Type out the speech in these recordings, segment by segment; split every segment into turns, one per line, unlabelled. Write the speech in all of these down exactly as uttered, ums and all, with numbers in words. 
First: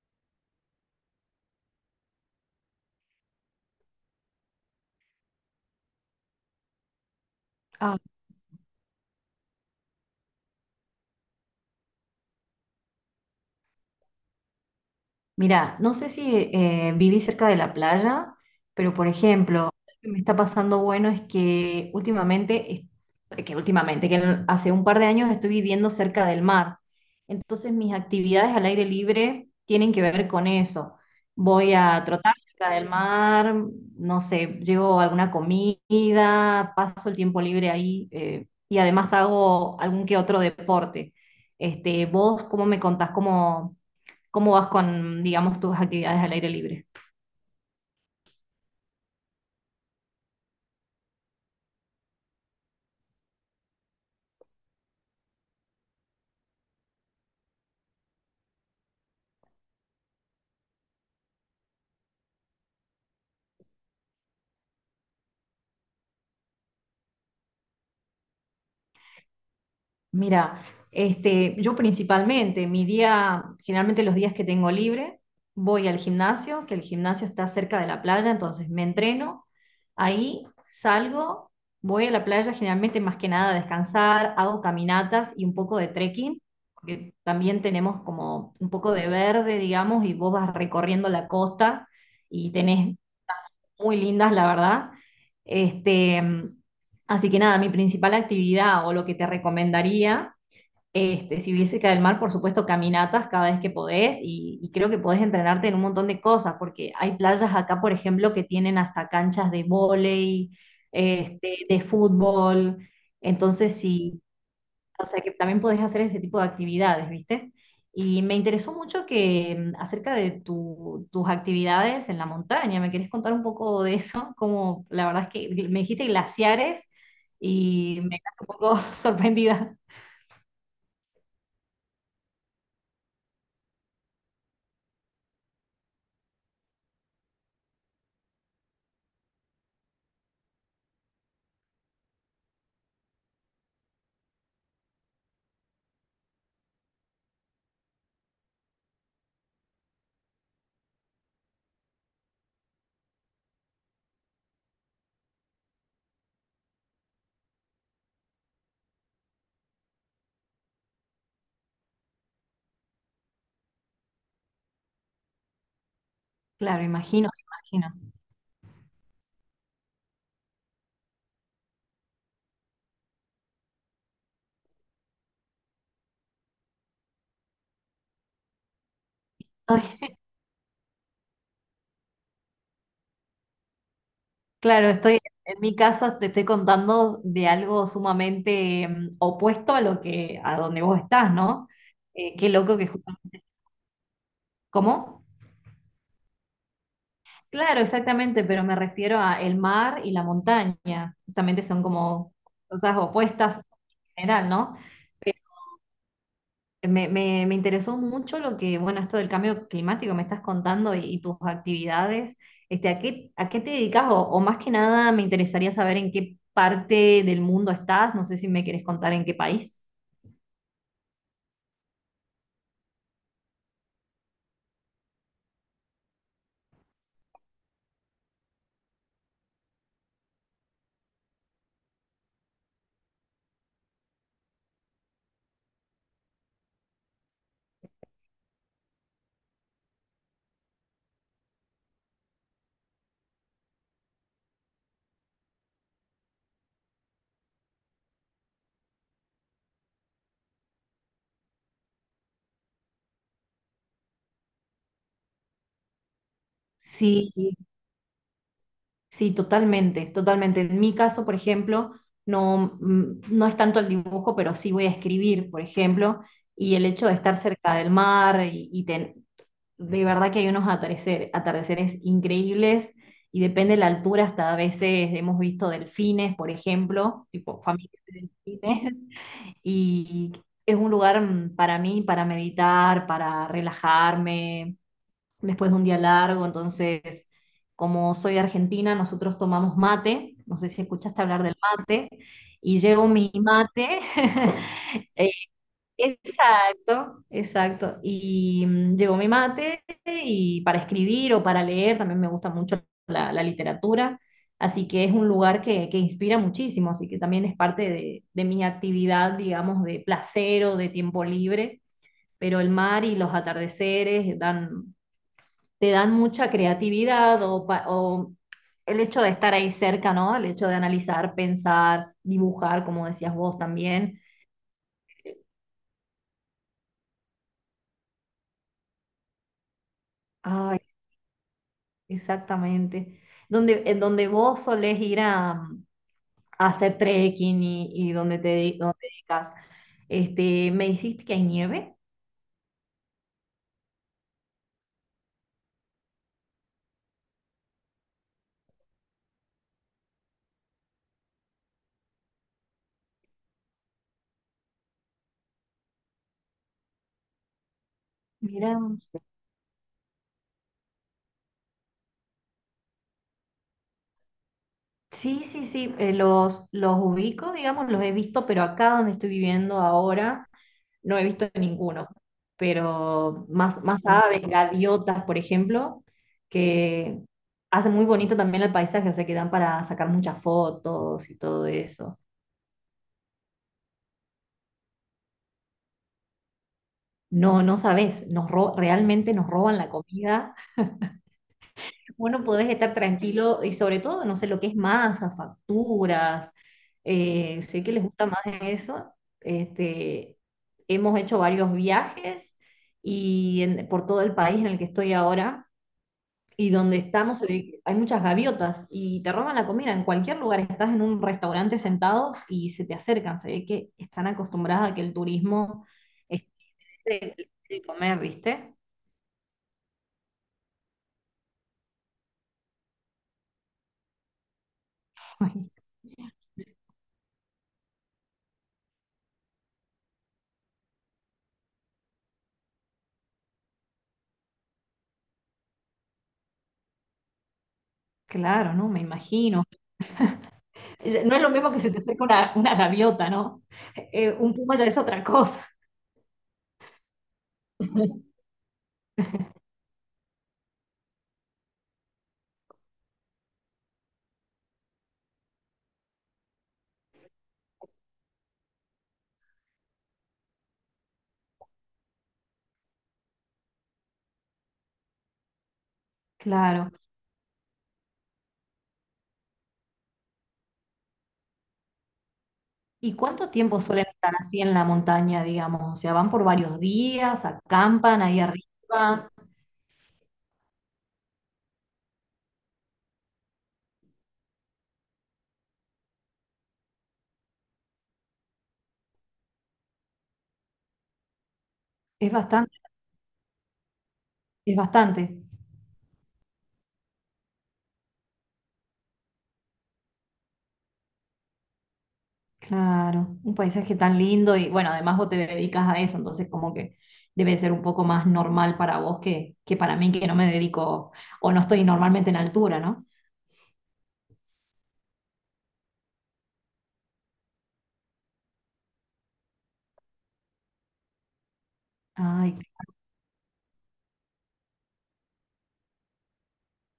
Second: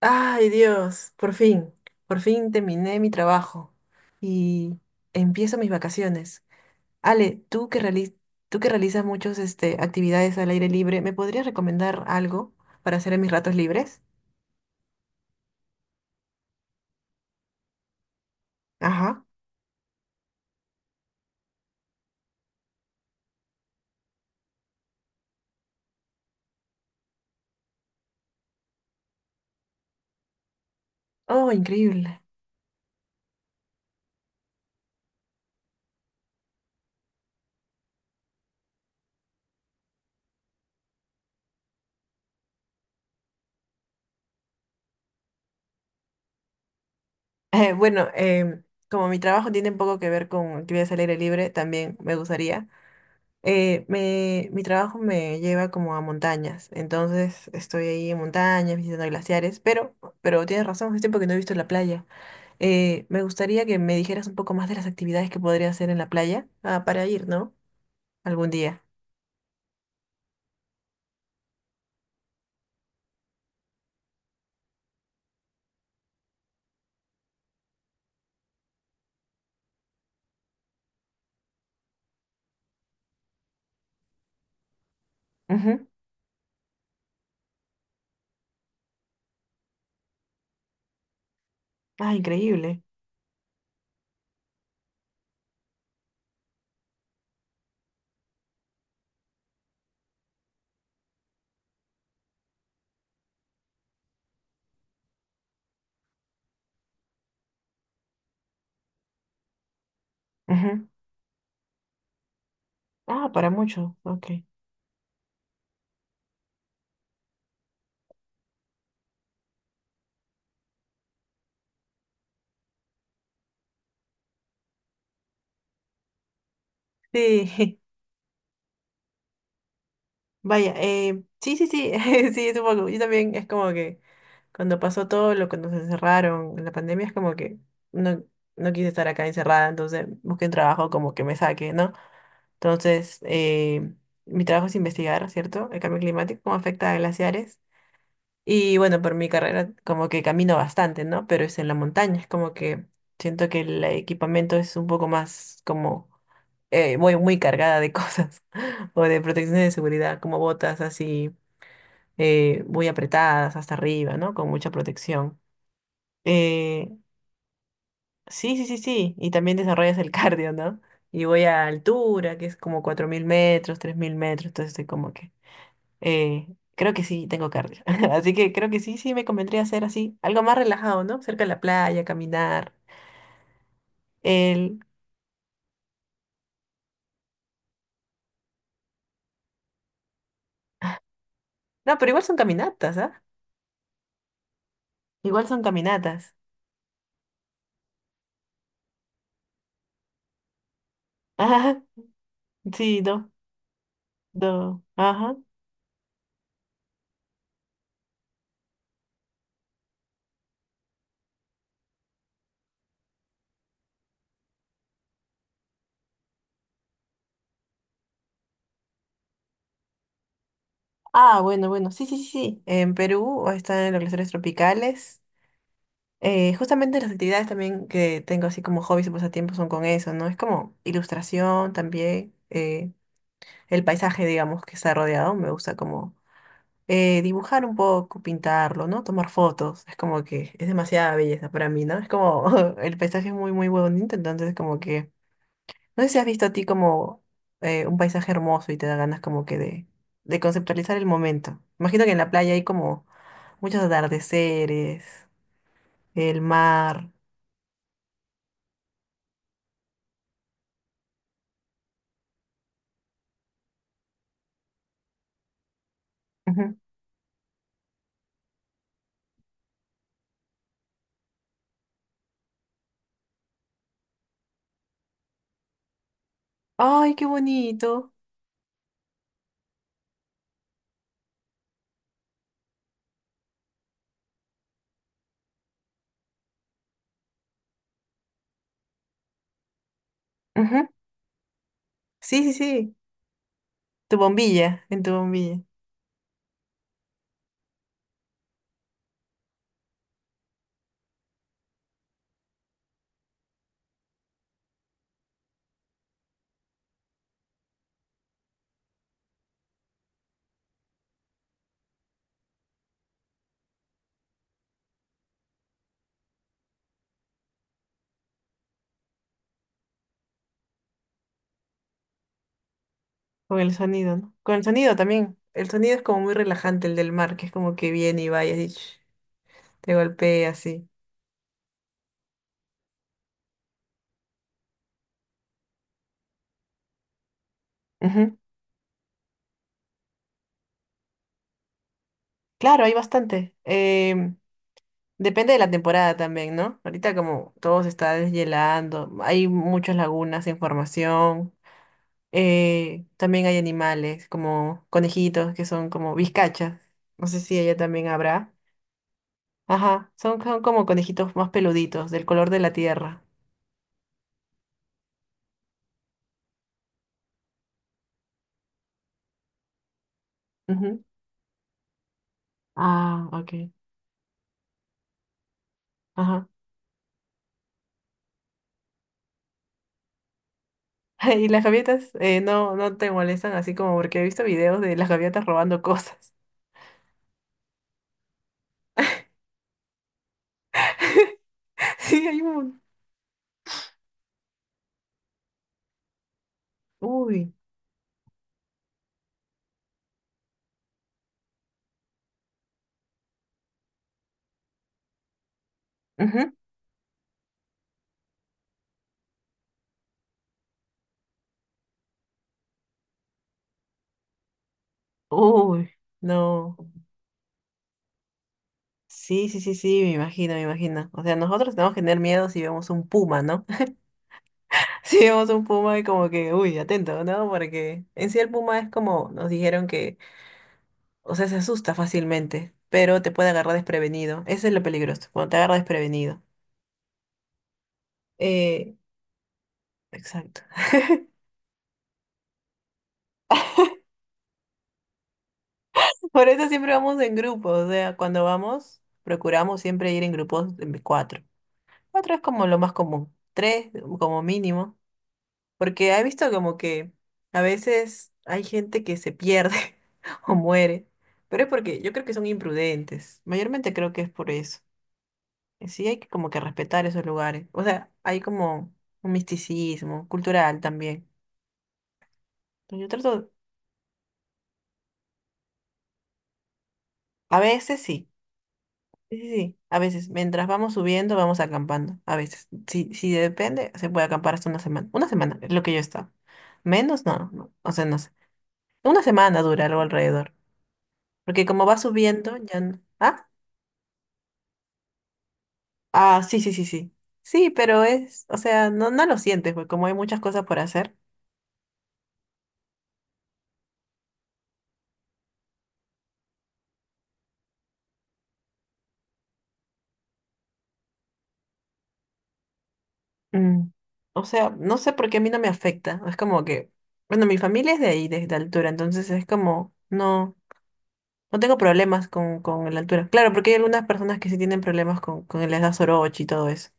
Ay, Dios, por fin, por fin terminé mi trabajo y empiezo mis vacaciones. Ale, tú que
Ah,
reali- tú que realizas muchas este, actividades al aire libre, ¿me podrías recomendar algo para hacer en mis ratos libres?
mira, no sé si eh, viví cerca de la playa, pero por
Ajá.
ejemplo, lo que me está pasando bueno es que últimamente, es- que últimamente, que en- hace un par de años estoy viviendo cerca del mar. Entonces mis actividades al aire libre tienen que ver con eso.
Oh,
Voy a
increíble.
trotar cerca del mar, no sé, llevo alguna comida, paso el tiempo libre ahí eh, y además hago algún que otro deporte. Este, ¿vos cómo me contás cómo ¿cómo vas con, digamos, tus actividades al aire libre?
Eh, bueno, em, como mi trabajo tiene un poco que ver con actividades al aire libre, también me gustaría. Eh, me- mi trabajo me lleva como a montañas, entonces estoy ahí en montañas, visitando glaciares, pero, pero tienes razón, hace tiempo que no he visto la playa. Eh, me gustaría que me dijeras un poco más de las actividades que podría hacer en la playa. Ah, para ir, ¿no? Algún día.
Mira, este, yo principalmente, mi día, generalmente los días que tengo libre, voy al gimnasio, que el gimnasio está cerca de la playa, entonces me entreno, ahí salgo, voy a la playa generalmente más que nada a descansar, hago caminatas y un poco
Ujú.
de trekking, porque también tenemos como un poco de verde, digamos, y vos vas recorriendo la costa
Ah,
y
increíble.
tenés muy lindas, la verdad. Este, así que nada, mi principal actividad o lo que te recomendaría, este, si viviese cerca del mar, por supuesto, caminatas cada vez que podés y, y creo que podés entrenarte en un montón de cosas, porque hay playas acá, por ejemplo, que tienen hasta canchas de vóley,
Ujú.
este, de fútbol.
Ah, para
Entonces,
mucho.
si,
Ok.
o sea que también podés hacer ese tipo de actividades, ¿viste? Y me interesó mucho que mm, acerca de tu- tus actividades en la montaña, ¿me querés contar un poco de eso? Como la verdad es que me dijiste glaciares
Sí,
y me quedé un poco sorprendida.
vaya. eh, sí, sí, sí. Sí, supongo. Yo también es como que cuando pasó todo lo que nos encerraron en la pandemia, es como que no, no quise estar acá encerrada, entonces busqué un trabajo como que me saque, ¿no? Entonces, eh, mi trabajo es investigar, ¿cierto? El cambio climático, cómo afecta a glaciares. Y bueno, por mi carrera como que camino bastante, ¿no? Pero es en la montaña, es como que siento que el equipamiento es un poco más como eh, voy muy cargada de cosas o de protecciones de seguridad, como botas así eh, muy apretadas hasta arriba, ¿no? Con mucha protección.
Claro,
Eh,
imagino, imagino.
sí, sí, sí, sí. Y también desarrollas el cardio, ¿no? Y voy a altura, que es como cuatro mil metros, tres mil metros, entonces estoy como que eh, creo que sí, tengo cardio. Así que creo que sí, sí, me convendría
Ay,
hacer así, algo más relajado, ¿no? Cerca de la playa, caminar. El...
claro, estoy, en mi caso te estoy contando de algo sumamente mm, opuesto a lo que, a donde vos estás, ¿no?
No, pero igual son
Eh, qué loco que...
caminatas,
ju-
¿ah?
¿Cómo?
Igual son caminatas.
Claro, exactamente, pero me refiero a el mar y la montaña. Justamente
Ajá,
son como cosas
sí, no,
opuestas en general, ¿no?
no, ajá.
Pero Me, me- me interesó mucho lo que, bueno, esto del cambio climático me estás contando y, y tus actividades. Este, ¿a qué, ¿a qué te dedicas? O, o más que nada me interesaría saber en qué parte del mundo estás. No sé si me querés contar en qué país.
Ah, bueno, bueno, sí, sí, sí. Sí, en Perú están en los glaciares tropicales. Eh, justamente las actividades también que tengo así como hobbies y pasatiempos son con eso, ¿no? Es como ilustración también, eh, el paisaje, digamos, que está rodeado, me gusta como eh, dibujar un poco, pintarlo, ¿no? Tomar fotos. Es como que es demasiada belleza para mí, ¿no? Es como el paisaje es muy, muy bonito, entonces como que... No sé si has visto a ti como eh, un paisaje hermoso y te da ganas como que de, de conceptualizar el momento. Imagino que en la playa hay como muchos atardeceres, el mar.
Sí, sí, totalmente, totalmente. En mi caso, por ejemplo, no, mm, no es tanto el dibujo, pero sí voy a escribir, por ejemplo, y
Ujú.
el hecho de estar cerca del mar y, y ten- de verdad que hay unos atardecer- atardeceres increíbles y depende de la altura, hasta a veces hemos visto delfines, por
¡Ay, qué
ejemplo, tipo familias
bonito!
de delfines, y es un lugar mm, para mí, para meditar, para relajarme después de un día largo, entonces, como soy argentina, nosotros tomamos mate, no sé si
Ujú.
escuchaste hablar del mate,
Sí, sí,
y
sí.
llevo mi mate,
Tu bombilla, en tu
eh,
bombilla.
exacto, exacto, y mm, llevo mi mate y para escribir o para leer, también me gusta mucho la, la literatura, así que es un lugar que, que inspira muchísimo, así que también es parte de, de mi actividad, digamos, de placer o de tiempo libre pero el mar y los atardeceres dan te dan mucha creatividad o, pa- o el hecho de estar ahí cerca, ¿no? El hecho de analizar, pensar, dibujar, como decías vos
Con el sonido,
también.
¿no? Con el sonido también. El sonido es como muy relajante, el del mar, que es como que viene y va y así, ch, te golpea
Ay,
así.
exactamente. Donde, en donde vos solés ir a, a hacer trekking y, y
Ujú.
donde te de- donde te dedicas. Este, ¿me dijiste que hay nieve?
Claro, hay bastante. Em, depende de la temporada también, ¿no? Ahorita como todo se está deshielando, hay muchas lagunas en formación. eh, también hay animales como conejitos que son como vizcachas. No sé si ella también habrá.
Mira.
Ajá, son, son como conejitos más peluditos, del color de la tierra.
Sí, sí, sí, eh, los, los ubico, digamos, los he visto, pero acá donde estoy viviendo ahora
Ujú.
no he visto ninguno,
Ah,
pero
ok.
más, más aves, gaviotas, por ejemplo,
Ajá.
que hacen muy bonito también el paisaje, o sea, que dan para sacar muchas fotos y
Y las
todo
gaviotas
eso.
eh, no, no te molestan así como porque he visto videos de las gaviotas robando cosas.
No, no sabes, nos ro- realmente nos roban la comida.
Sí, hay
Bueno, podés
un...
estar tranquilo y sobre todo, no sé lo que es masa, facturas,
Uy.
eh, sé que les gusta más eso. Este, hemos hecho varios viajes y en- por todo el país en el que estoy ahora
Ujú.
y donde estamos se ve que hay muchas gaviotas y te roban la comida. En cualquier lugar estás en un restaurante sentado y se te acercan. Se ve que están acostumbradas a que el turismo
Uy. No.
esté de, de comer, ¿viste?
Sí, sí, sí, sí, me imagino, me imagino. O sea, nosotros tenemos que tener miedo si vemos un puma, ¿no? Si vemos un puma y como que, uy, atento, ¿no? Porque en sí el puma es como nos dijeron que, o sea, se asusta fácilmente, pero te puede agarrar desprevenido. Eso es lo peligroso, cuando te agarra desprevenido.
Claro, ¿no?
Eh,
Me imagino.
exacto.
Eh, No es lo mismo que se te acerque una, una gaviota, ¿no? Eh, un puma ya es otra cosa.
Por eso siempre vamos en grupo, o sea, cuando vamos, procuramos siempre ir en grupos de cuatro. Cuatro es como lo más común, tres como mínimo, porque he visto como que a veces hay gente que se pierde o muere, pero es porque yo creo que son imprudentes, mayormente creo que es por eso. Y sí, hay que como que
Claro.
respetar esos lugares, o sea, hay como un misticismo cultural también. Yo
¿Y
trato,
cuánto tiempo suelen estar así en la montaña, digamos? O sea, van por varios días,
a veces
acampan
sí.
ahí arriba.
Sí, sí, sí. A veces, mientras vamos subiendo, vamos acampando. A veces, si, si depende, se puede acampar hasta una semana. Una semana es lo que yo he estado. Menos, no, no. O sea, no sé. Una semana dura algo alrededor. Porque como va
Es
subiendo,
bastante,
ya no. Ah,
es bastante.
ah, sí, sí, sí, sí. Sí, pero es, o sea, no, no lo sientes, porque como hay muchas cosas por hacer.
Claro, un paisaje tan lindo y bueno, además vos te dedicas a eso, entonces como que debe ser un poco más normal para vos que, que para mí que no me dedico o no estoy normalmente en altura, ¿no?
mm, O sea, no sé por qué a mí no me afecta. Es como que, bueno, mi familia es de ahí, de, de altura, entonces es como, no. No tengo problemas
Ay,
con, con la altura. Claro, porque hay algunas personas que sí tienen problemas con, con el les da soroche y todo eso.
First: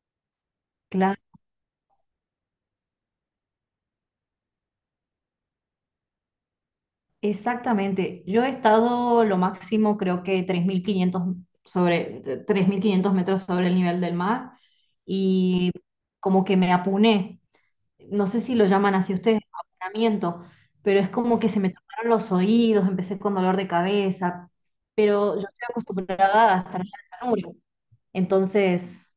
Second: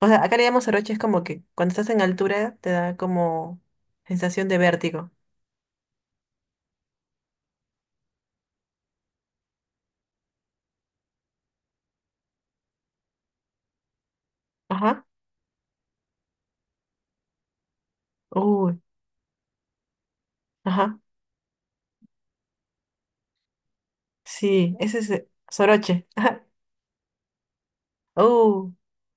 O sea, acá le llamamos soroche, es
claro,
como que cuando estás en altura te da como sensación de vértigo.
exactamente. Yo he estado lo máximo creo que tres mil quinientos sobre tres mil quinientos metros sobre el nivel del mar
Ajá.
y como que me apuné no sé si lo
Uy,
llaman así ustedes, abonamiento,
ajá.
pero es como que se me taparon los oídos, empecé con dolor de cabeza,
Sí, ese es eh,
pero yo estoy
soroche. Ajá.
acostumbrada a estar en la llanura,
Uh,
entonces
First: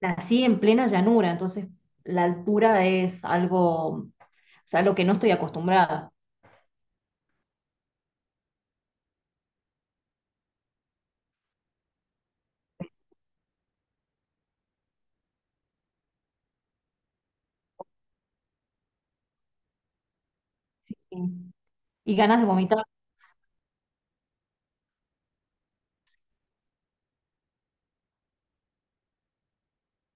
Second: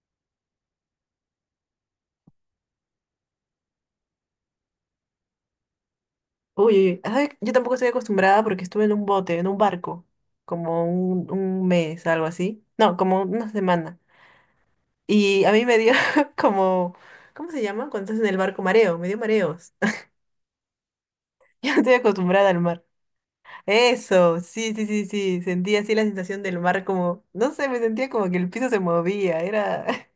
nací en plena llanura, entonces la altura es algo, o sea, lo que no estoy acostumbrada.
uy, uy, uy. Ay, yo tampoco estoy acostumbrada porque estuve en un bote, en un barco, como un, un mes, algo así. No, como una semana. Y a mí me dio como, ¿cómo se llama? Cuando estás en el barco, mareo, me dio mareos.
Y
Yo estoy
y ganas de
acostumbrada al
vomitar,
mar. Eso, sí, sí, sí, sí. Sentía así la sensación del mar como, no sé, me sentía como que el piso se movía. Era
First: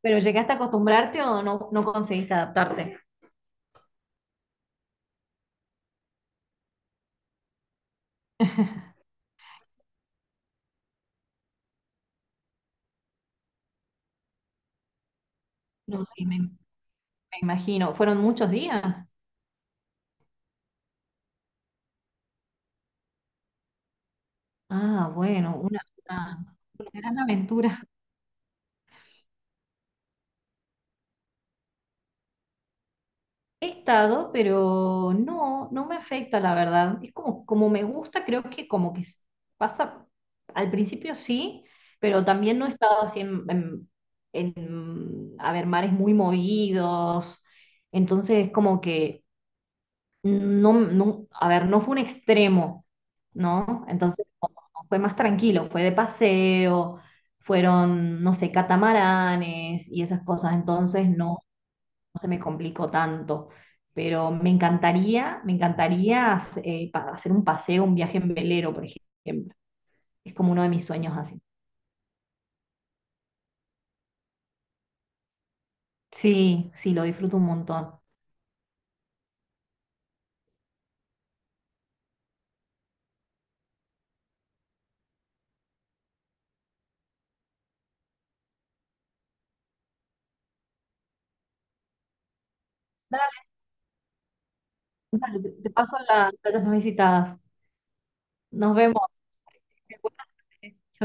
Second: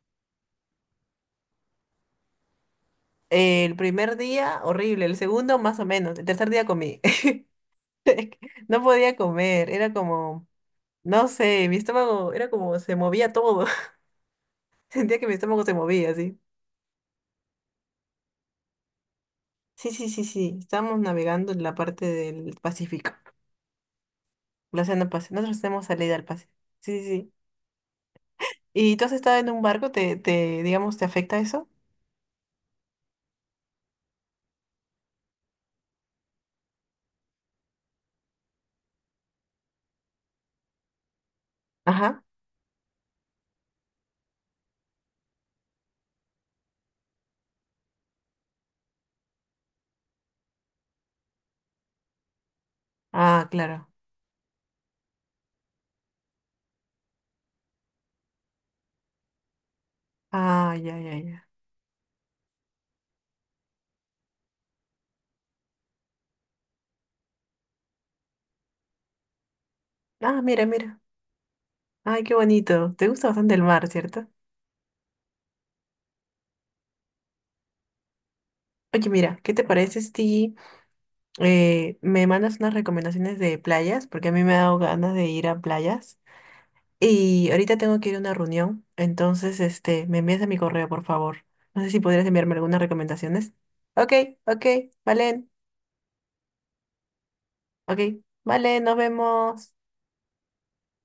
pero ¿llegaste a acostumbrarte o no, no conseguiste adaptarte?
el primer día horrible, el segundo más o menos, el tercer día comí. No podía comer, era como, no sé, mi estómago era como, se movía todo. Sentía que mi estómago se
No,
movía,
sí,
así.
me, me imagino. ¿Fueron muchos días?
Sí, sí, sí, sí. Estábamos navegando en la parte del Pacífico, el Océano
Ah,
Pacífico.
bueno,
Nosotros
una,
tenemos salida al
una
Pacífico.
una
Sí, sí.
gran
Sí.
aventura.
¿Y tú has estado en un barco? ¿Te, te, digamos, te afecta eso?
He estado, pero no, no me afecta, la verdad. Es como, como me gusta, creo que como que pasa, al principio sí,
Ajá.
pero también no he estado así en, en- en, a ver, mares muy movidos. Entonces, como que no, no, a ver, no fue un extremo,
Ah,
¿no?
claro.
Entonces no, fue más tranquilo, fue de paseo, fueron, no sé, catamaranes y esas cosas.
Ah, ya,
Entonces,
ya,
no
ya.
no se me complicó tanto. Pero me encantaría, me encantaría eh, pa- hacer un paseo, un viaje en velero, por ejemplo. Es
Ah,
como uno
mira,
de mis
mira.
sueños así.
Ay, qué bonito. Te gusta bastante el mar, ¿cierto?
Sí, sí, lo disfruto un montón.
Oye, mira, ¿qué te parece si eh, me mandas unas recomendaciones de playas? Porque a mí me ha dado ganas de ir a playas. Y ahorita tengo que ir a una reunión, entonces, este, me envías a mi correo, por favor. No sé si podrías enviarme algunas
Dale,
recomendaciones. Ok, ok,
dale, te
Valen.
te paso la- las playas más visitadas.
Ok,
Nos
vale, nos
vemos.
vemos.
Chau,